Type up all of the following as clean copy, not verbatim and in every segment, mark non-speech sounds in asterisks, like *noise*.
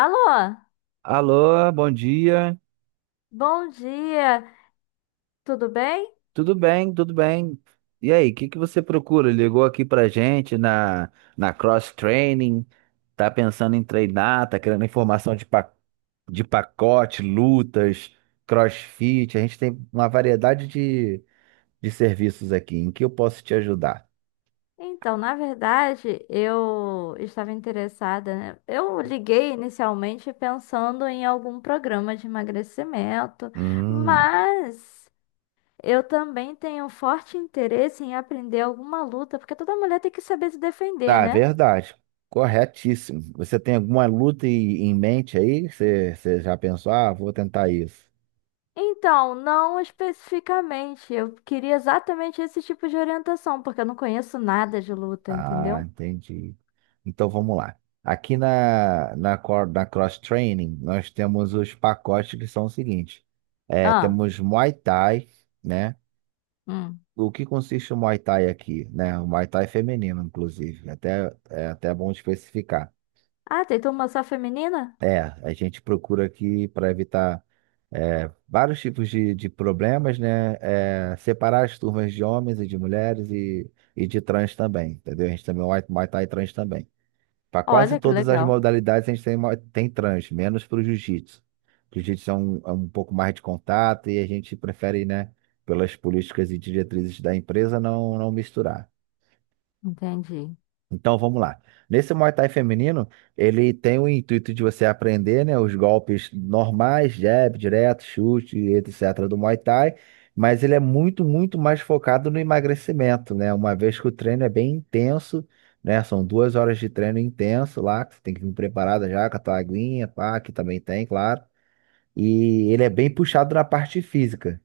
Alô, Alô, bom dia. bom dia, tudo bem? Tudo bem, tudo bem. E aí, o que que você procura? Ligou aqui pra gente na Cross Training? Tá pensando em treinar? Tá querendo informação de pacote, lutas, CrossFit? A gente tem uma variedade de serviços aqui. Em que eu posso te ajudar? Então, na verdade, eu estava interessada, né? Eu liguei inicialmente pensando em algum programa de emagrecimento, Hum, mas eu também tenho forte interesse em aprender alguma luta, porque toda mulher tem que saber se defender, tá, né? verdade. Corretíssimo. Você tem alguma luta em mente aí? Você já pensou? Ah, vou tentar isso. Então, não especificamente, eu queria exatamente esse tipo de orientação, porque eu não conheço nada de luta, Ah, entendeu? entendi. Então vamos lá. Aqui na Cross Training, nós temos os pacotes que são os seguintes. É, Ah, temos Muay Thai, né? hum. O que consiste o Muay Thai aqui, né? O Muay Thai feminino, inclusive. É até bom especificar. Ah, tem turma só feminina? É, a gente procura aqui para evitar vários tipos de problemas, né? É, separar as turmas de homens e de mulheres e de trans também, entendeu? A gente também, Muay Thai trans também. Para quase Olha que todas as legal. modalidades a gente tem trans, menos para o jiu-jitsu. O Jiu-jitsu é um pouco mais de contato e a gente prefere, né, pelas políticas e diretrizes da empresa, não, não misturar. Entendi. Então vamos lá. Nesse Muay Thai feminino, ele tem o intuito de você aprender, né, os golpes normais, jab, direto, chute, etc. do Muay Thai, mas ele é muito, muito mais focado no emagrecimento, né? Uma vez que o treino é bem intenso, né? São 2 horas de treino intenso lá, que você tem que vir preparada já com a tua aguinha, pá, que também tem, claro. E ele é bem puxado na parte física.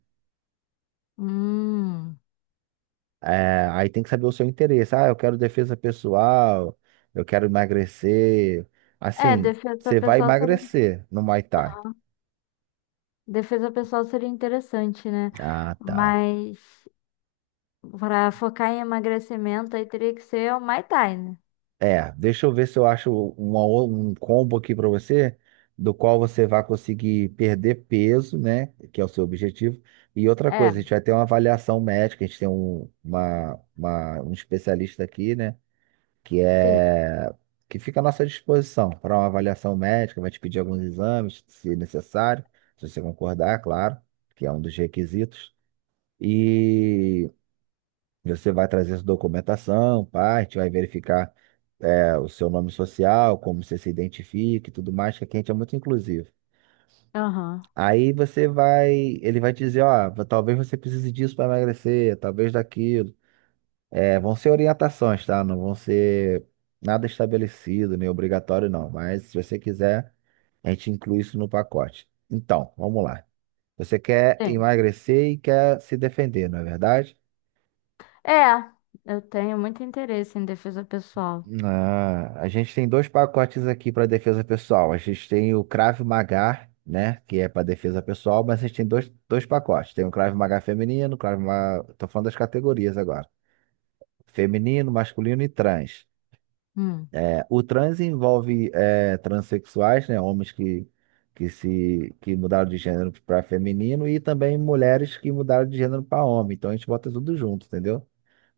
Hum. É, aí tem que saber o seu interesse. Ah, eu quero defesa pessoal, eu quero emagrecer. É, Assim, você vai emagrecer no Muay Thai. defesa pessoal seria interessante, né? Ah, tá. Mas para focar em emagrecimento aí teria que ser o Muay Thai, né? É, deixa eu ver se eu acho um combo aqui pra você, do qual você vai conseguir perder peso, né? Que é o seu objetivo. E outra É, coisa, a gente vai ter uma avaliação médica, a gente tem um especialista aqui, né? que sim. é que fica à nossa disposição para uma avaliação médica, vai te pedir alguns exames, se necessário, se você concordar, claro, que é um dos requisitos. E você vai trazer sua documentação, vai verificar o seu nome social, como você se identifica e tudo mais, que aqui a gente é muito inclusivo. Aham. Aí você vai, ele vai dizer, ó, talvez você precise disso para emagrecer, talvez daquilo. É, vão ser orientações, tá? Não vão ser nada estabelecido, nem obrigatório, não. Mas se você quiser, a gente inclui isso no pacote. Então, vamos lá. Você quer Sim. emagrecer e quer se defender, não é verdade? É, eu tenho muito interesse em defesa pessoal. Ah, a gente tem dois pacotes aqui para defesa pessoal. A gente tem o Krav Maga, né? Que é para defesa pessoal, mas a gente tem dois pacotes. Tem o Krav Maga feminino, Krav Maga... Tô falando das categorias agora. Feminino, masculino e trans. Hum. É, o trans envolve transexuais, né, homens que se que mudaram de gênero para feminino e também mulheres que mudaram de gênero para homem. Então a gente bota tudo junto, entendeu?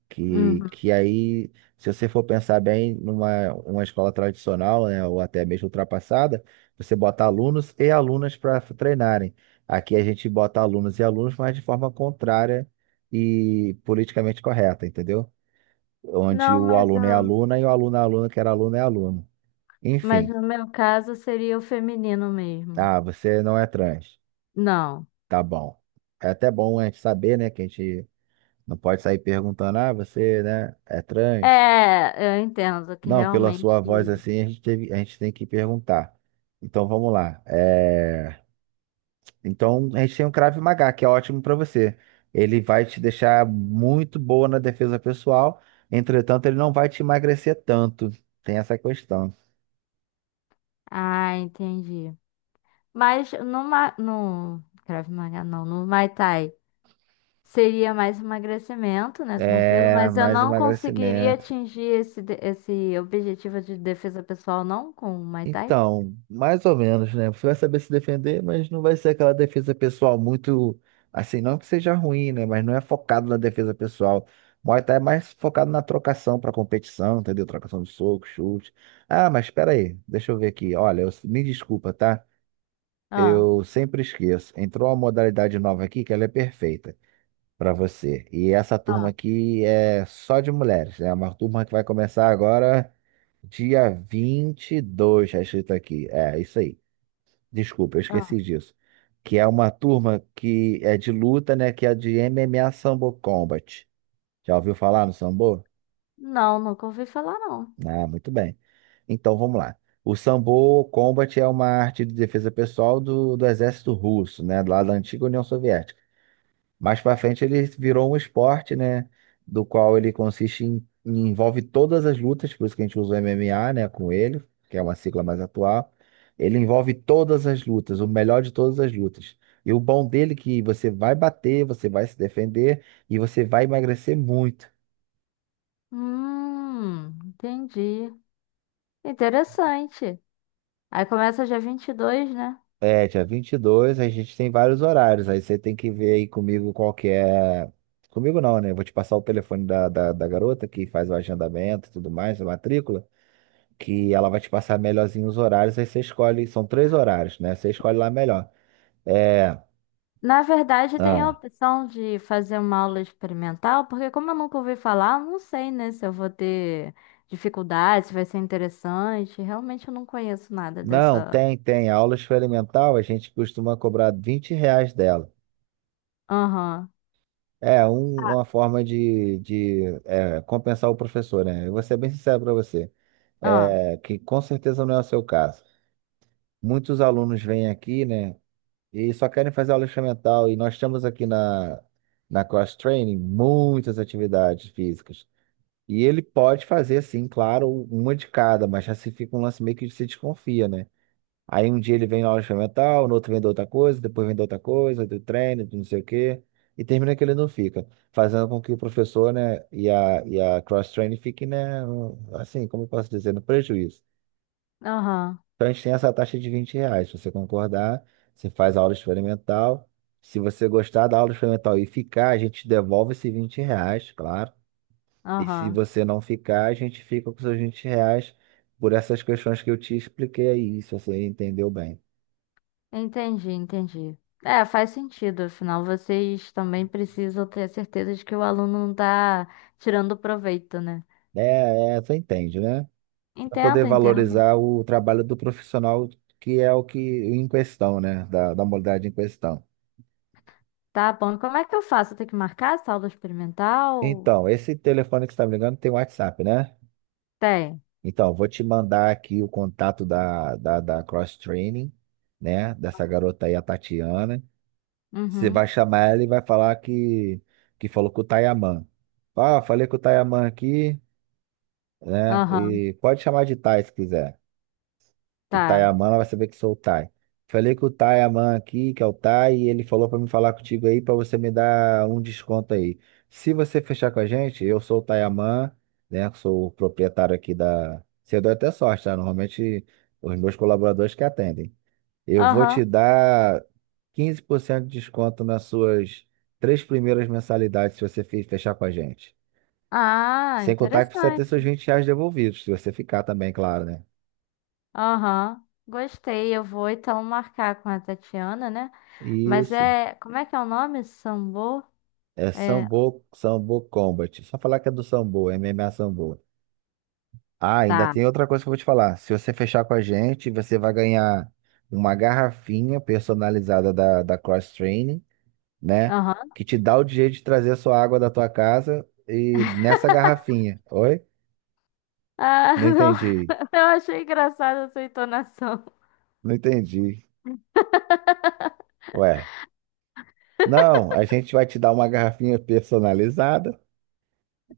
Que, Uhum. que aí, se você for pensar bem numa uma escola tradicional, né, ou até mesmo ultrapassada, você bota alunos e alunas para treinarem. Aqui a gente bota alunos e alunos, mas de forma contrária e politicamente correta, entendeu? Onde Não, o mas, aluno é aluna e o aluno é aluno, que era aluno é aluno. mas Enfim, no meu caso seria o feminino mesmo. ah, você não é trans. Não. Tá bom. É até bom a gente saber, né, que a gente não pode sair perguntando, ah, você, né, é trans? É, eu entendo que Não, pela realmente. sua voz assim, a gente tem que perguntar. Então vamos lá. Então a gente tem um Krav Maga, que é ótimo para você. Ele vai te deixar muito boa na defesa pessoal, entretanto, ele não vai te emagrecer tanto. Tem essa questão. Ah, entendi. Mas no Krav Maga, não, no Muay Thai seria mais emagrecimento, né? Tranquilo, É, mas eu mais não conseguiria emagrecimento. atingir esse objetivo de defesa pessoal, não, com o Muay Thai? Então, mais ou menos, né? Você vai saber se defender, mas não vai ser aquela defesa pessoal muito assim, não que seja ruim, né? Mas não é focado na defesa pessoal. Muay Thai é mais focado na trocação para competição, entendeu? Trocação de soco, chute. Ah, mas espera aí, deixa eu ver aqui. Olha, me desculpa, tá? Ah, Eu sempre esqueço. Entrou uma modalidade nova aqui que ela é perfeita para você. E essa turma ah, aqui é só de mulheres, né? É uma turma que vai começar agora dia 22, está escrito aqui. É, isso aí. Desculpa, eu ah. esqueci disso. Que é uma turma que é de luta, né? Que é de MMA Sambo Combat. Já ouviu falar no Sambo? Não, nunca ouvi falar, não. Ah, muito bem. Então vamos lá. O Sambo Combat é uma arte de defesa pessoal do exército russo, né? Lá da antiga União Soviética. Mais para frente ele virou um esporte, né? Do qual ele consiste em, envolve todas as lutas, por isso que a gente usa o MMA, né? Com ele, que é uma sigla mais atual. Ele envolve todas as lutas, o melhor de todas as lutas. E o bom dele é que você vai bater, você vai se defender e você vai emagrecer muito. Entendi. Interessante. Aí começa dia 22, né? Dia 22. A gente tem vários horários, aí você tem que ver aí comigo qual que é. Comigo não, né? Eu vou te passar o telefone da garota que faz o agendamento e tudo mais, a matrícula. Que ela vai te passar melhorzinho os horários, aí você escolhe, são três horários, né? Você escolhe lá melhor. É, Na verdade, tem a ah, opção de fazer uma aula experimental, porque como eu nunca ouvi falar, eu não sei, né, se eu vou ter dificuldade, se vai ser interessante. Realmente eu não conheço nada não, dessa. tem, tem. A aula experimental a gente costuma cobrar R$ 20 dela. Aham. É um- Ah, uma forma de compensar o professor, né? Eu vou ser bem sincero para você, ah, que com certeza não é o seu caso. Muitos alunos vêm aqui, né, e só querem fazer aula experimental, e nós temos aqui na, na Cross Training muitas atividades físicas. E ele pode fazer, assim, claro, uma de cada, mas já se fica um lance meio que se desconfia, né? Aí um dia ele vem na aula experimental, no outro vem da outra coisa, depois vem da outra coisa, do treino, de não sei o quê, e termina que ele não fica, fazendo com que o professor, né, e a cross-training fiquem, né, assim, como eu posso dizer, no prejuízo. aham, Então a gente tem essa taxa de R$ 20, se você concordar, você faz a aula experimental, se você gostar da aula experimental e ficar, a gente devolve esse R$ 20, claro. E se aham. você não ficar, a gente fica com seus R$ 20 por essas questões que eu te expliquei aí, se você entendeu bem. Entendi, entendi. É, faz sentido, afinal, vocês também precisam ter certeza de que o aluno não tá tirando proveito, né? É, é, você entende, né? Para poder Entendo, entendo. valorizar o trabalho do profissional, que é o que em questão, né? Da, da modalidade em questão. Tá bom. E como é que eu faço? Eu tenho que marcar essa aula experimental? Então, esse telefone que você está me ligando tem WhatsApp, né? Tem. Então, vou te mandar aqui o contato da Cross Training, né? Dessa garota aí, a Tatiana. Você vai Uhum. chamar ela e vai falar que falou com o Tayaman. Ah, falei com o Tayaman aqui, né? Aham. E pode chamar de Tai se quiser. O Tá. Tayaman, ela vai saber que sou o Tai. Falei com o Tayaman aqui, que é o Tai, e ele falou pra me falar contigo aí, pra você me dar um desconto aí. Se você fechar com a gente, eu sou o Tayaman, né? Que sou o proprietário aqui da. Você deu até sorte, tá? Normalmente os meus colaboradores que atendem. Eu vou te Aham. dar 15% de desconto nas suas três primeiras mensalidades se você fechar com a gente. Ah, Sem contar que você vai ter seus interessante. R$ 20 devolvidos, se você ficar também, claro, né? Aham. Gostei. Eu vou então marcar com a Tatiana, né? Mas Isso. é. Como é que é o nome? Sambô? É É. Sambo, Sambo Combat. Só falar que é do Sambo, MMA Sambo. Ah, ainda Tá. tem outra coisa que eu vou te falar. Se você fechar com a gente, você vai ganhar uma garrafinha personalizada da Cross Training, né? Aham. Que te dá o direito de trazer a sua água da tua casa e nessa garrafinha. Oi? Ah, Não *laughs* não. entendi, Eu achei engraçada a sua entonação. não entendi. Ué, não, a gente vai te dar uma garrafinha personalizada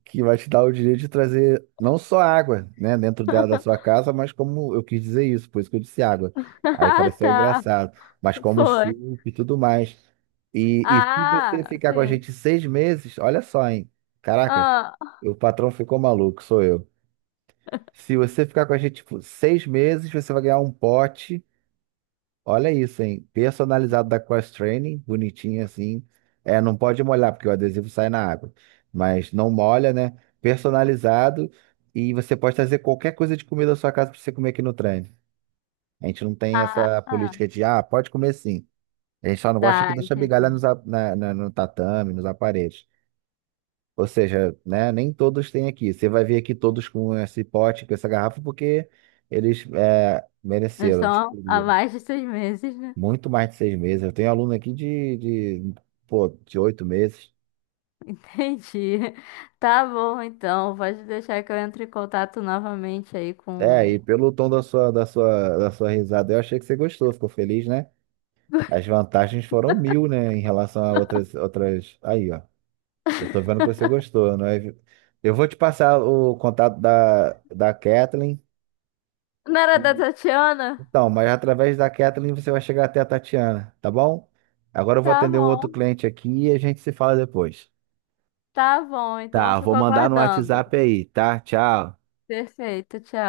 que vai te dar o direito de trazer não só água, né, dentro dela da sua casa, mas como eu quis dizer isso, por isso que eu disse água. *laughs* Aí Ah, pareceu tá. engraçado, mas como Foi. suco e tudo mais. E se você Ah, ficar com a sim. gente 6 meses, olha só, hein? Caraca, Ah, o patrão ficou maluco, sou eu. Se você ficar com a gente tipo, 6 meses, você vai ganhar um pote. Olha isso, hein? Personalizado da Cross Training, bonitinho assim. É, não pode molhar, porque o adesivo sai na água. Mas não molha, né? Personalizado. E você pode trazer qualquer coisa de comida da sua casa pra você comer aqui no trem. A gente não tem ah, essa ah. política de, ah, pode comer sim. A gente só não gosta que Tá, deixa migalha entendi. nos, a- na, na- no tatame, nos aparelhos. Ou seja, né, nem todos têm aqui. Você vai ver aqui todos com esse pote, com essa garrafa, porque eles Nós mereceram. Tipo, estamos há mais de 6 meses, né? muito mais de 6 meses. Eu tenho aluno aqui de, de 8 meses. Entendi. *laughs* Tá bom, então. Pode deixar que eu entre em contato novamente aí É, com. e pelo tom da sua risada, eu achei que você gostou, ficou feliz, né? As vantagens foram mil, né, em relação a outras, outras. Aí, ó. Eu tô vendo que você gostou, não é? Eu vou te passar o contato da Kathleen. Não era da que- Tatiana? Então, mas através da Kathleen você vai chegar até a Tatiana, tá bom? Agora eu vou Tá atender um outro bom, cliente aqui e a gente se fala depois. tá bom. Então eu Tá, fico vou mandar no aguardando. WhatsApp aí, tá? Tchau. Perfeito, tchau.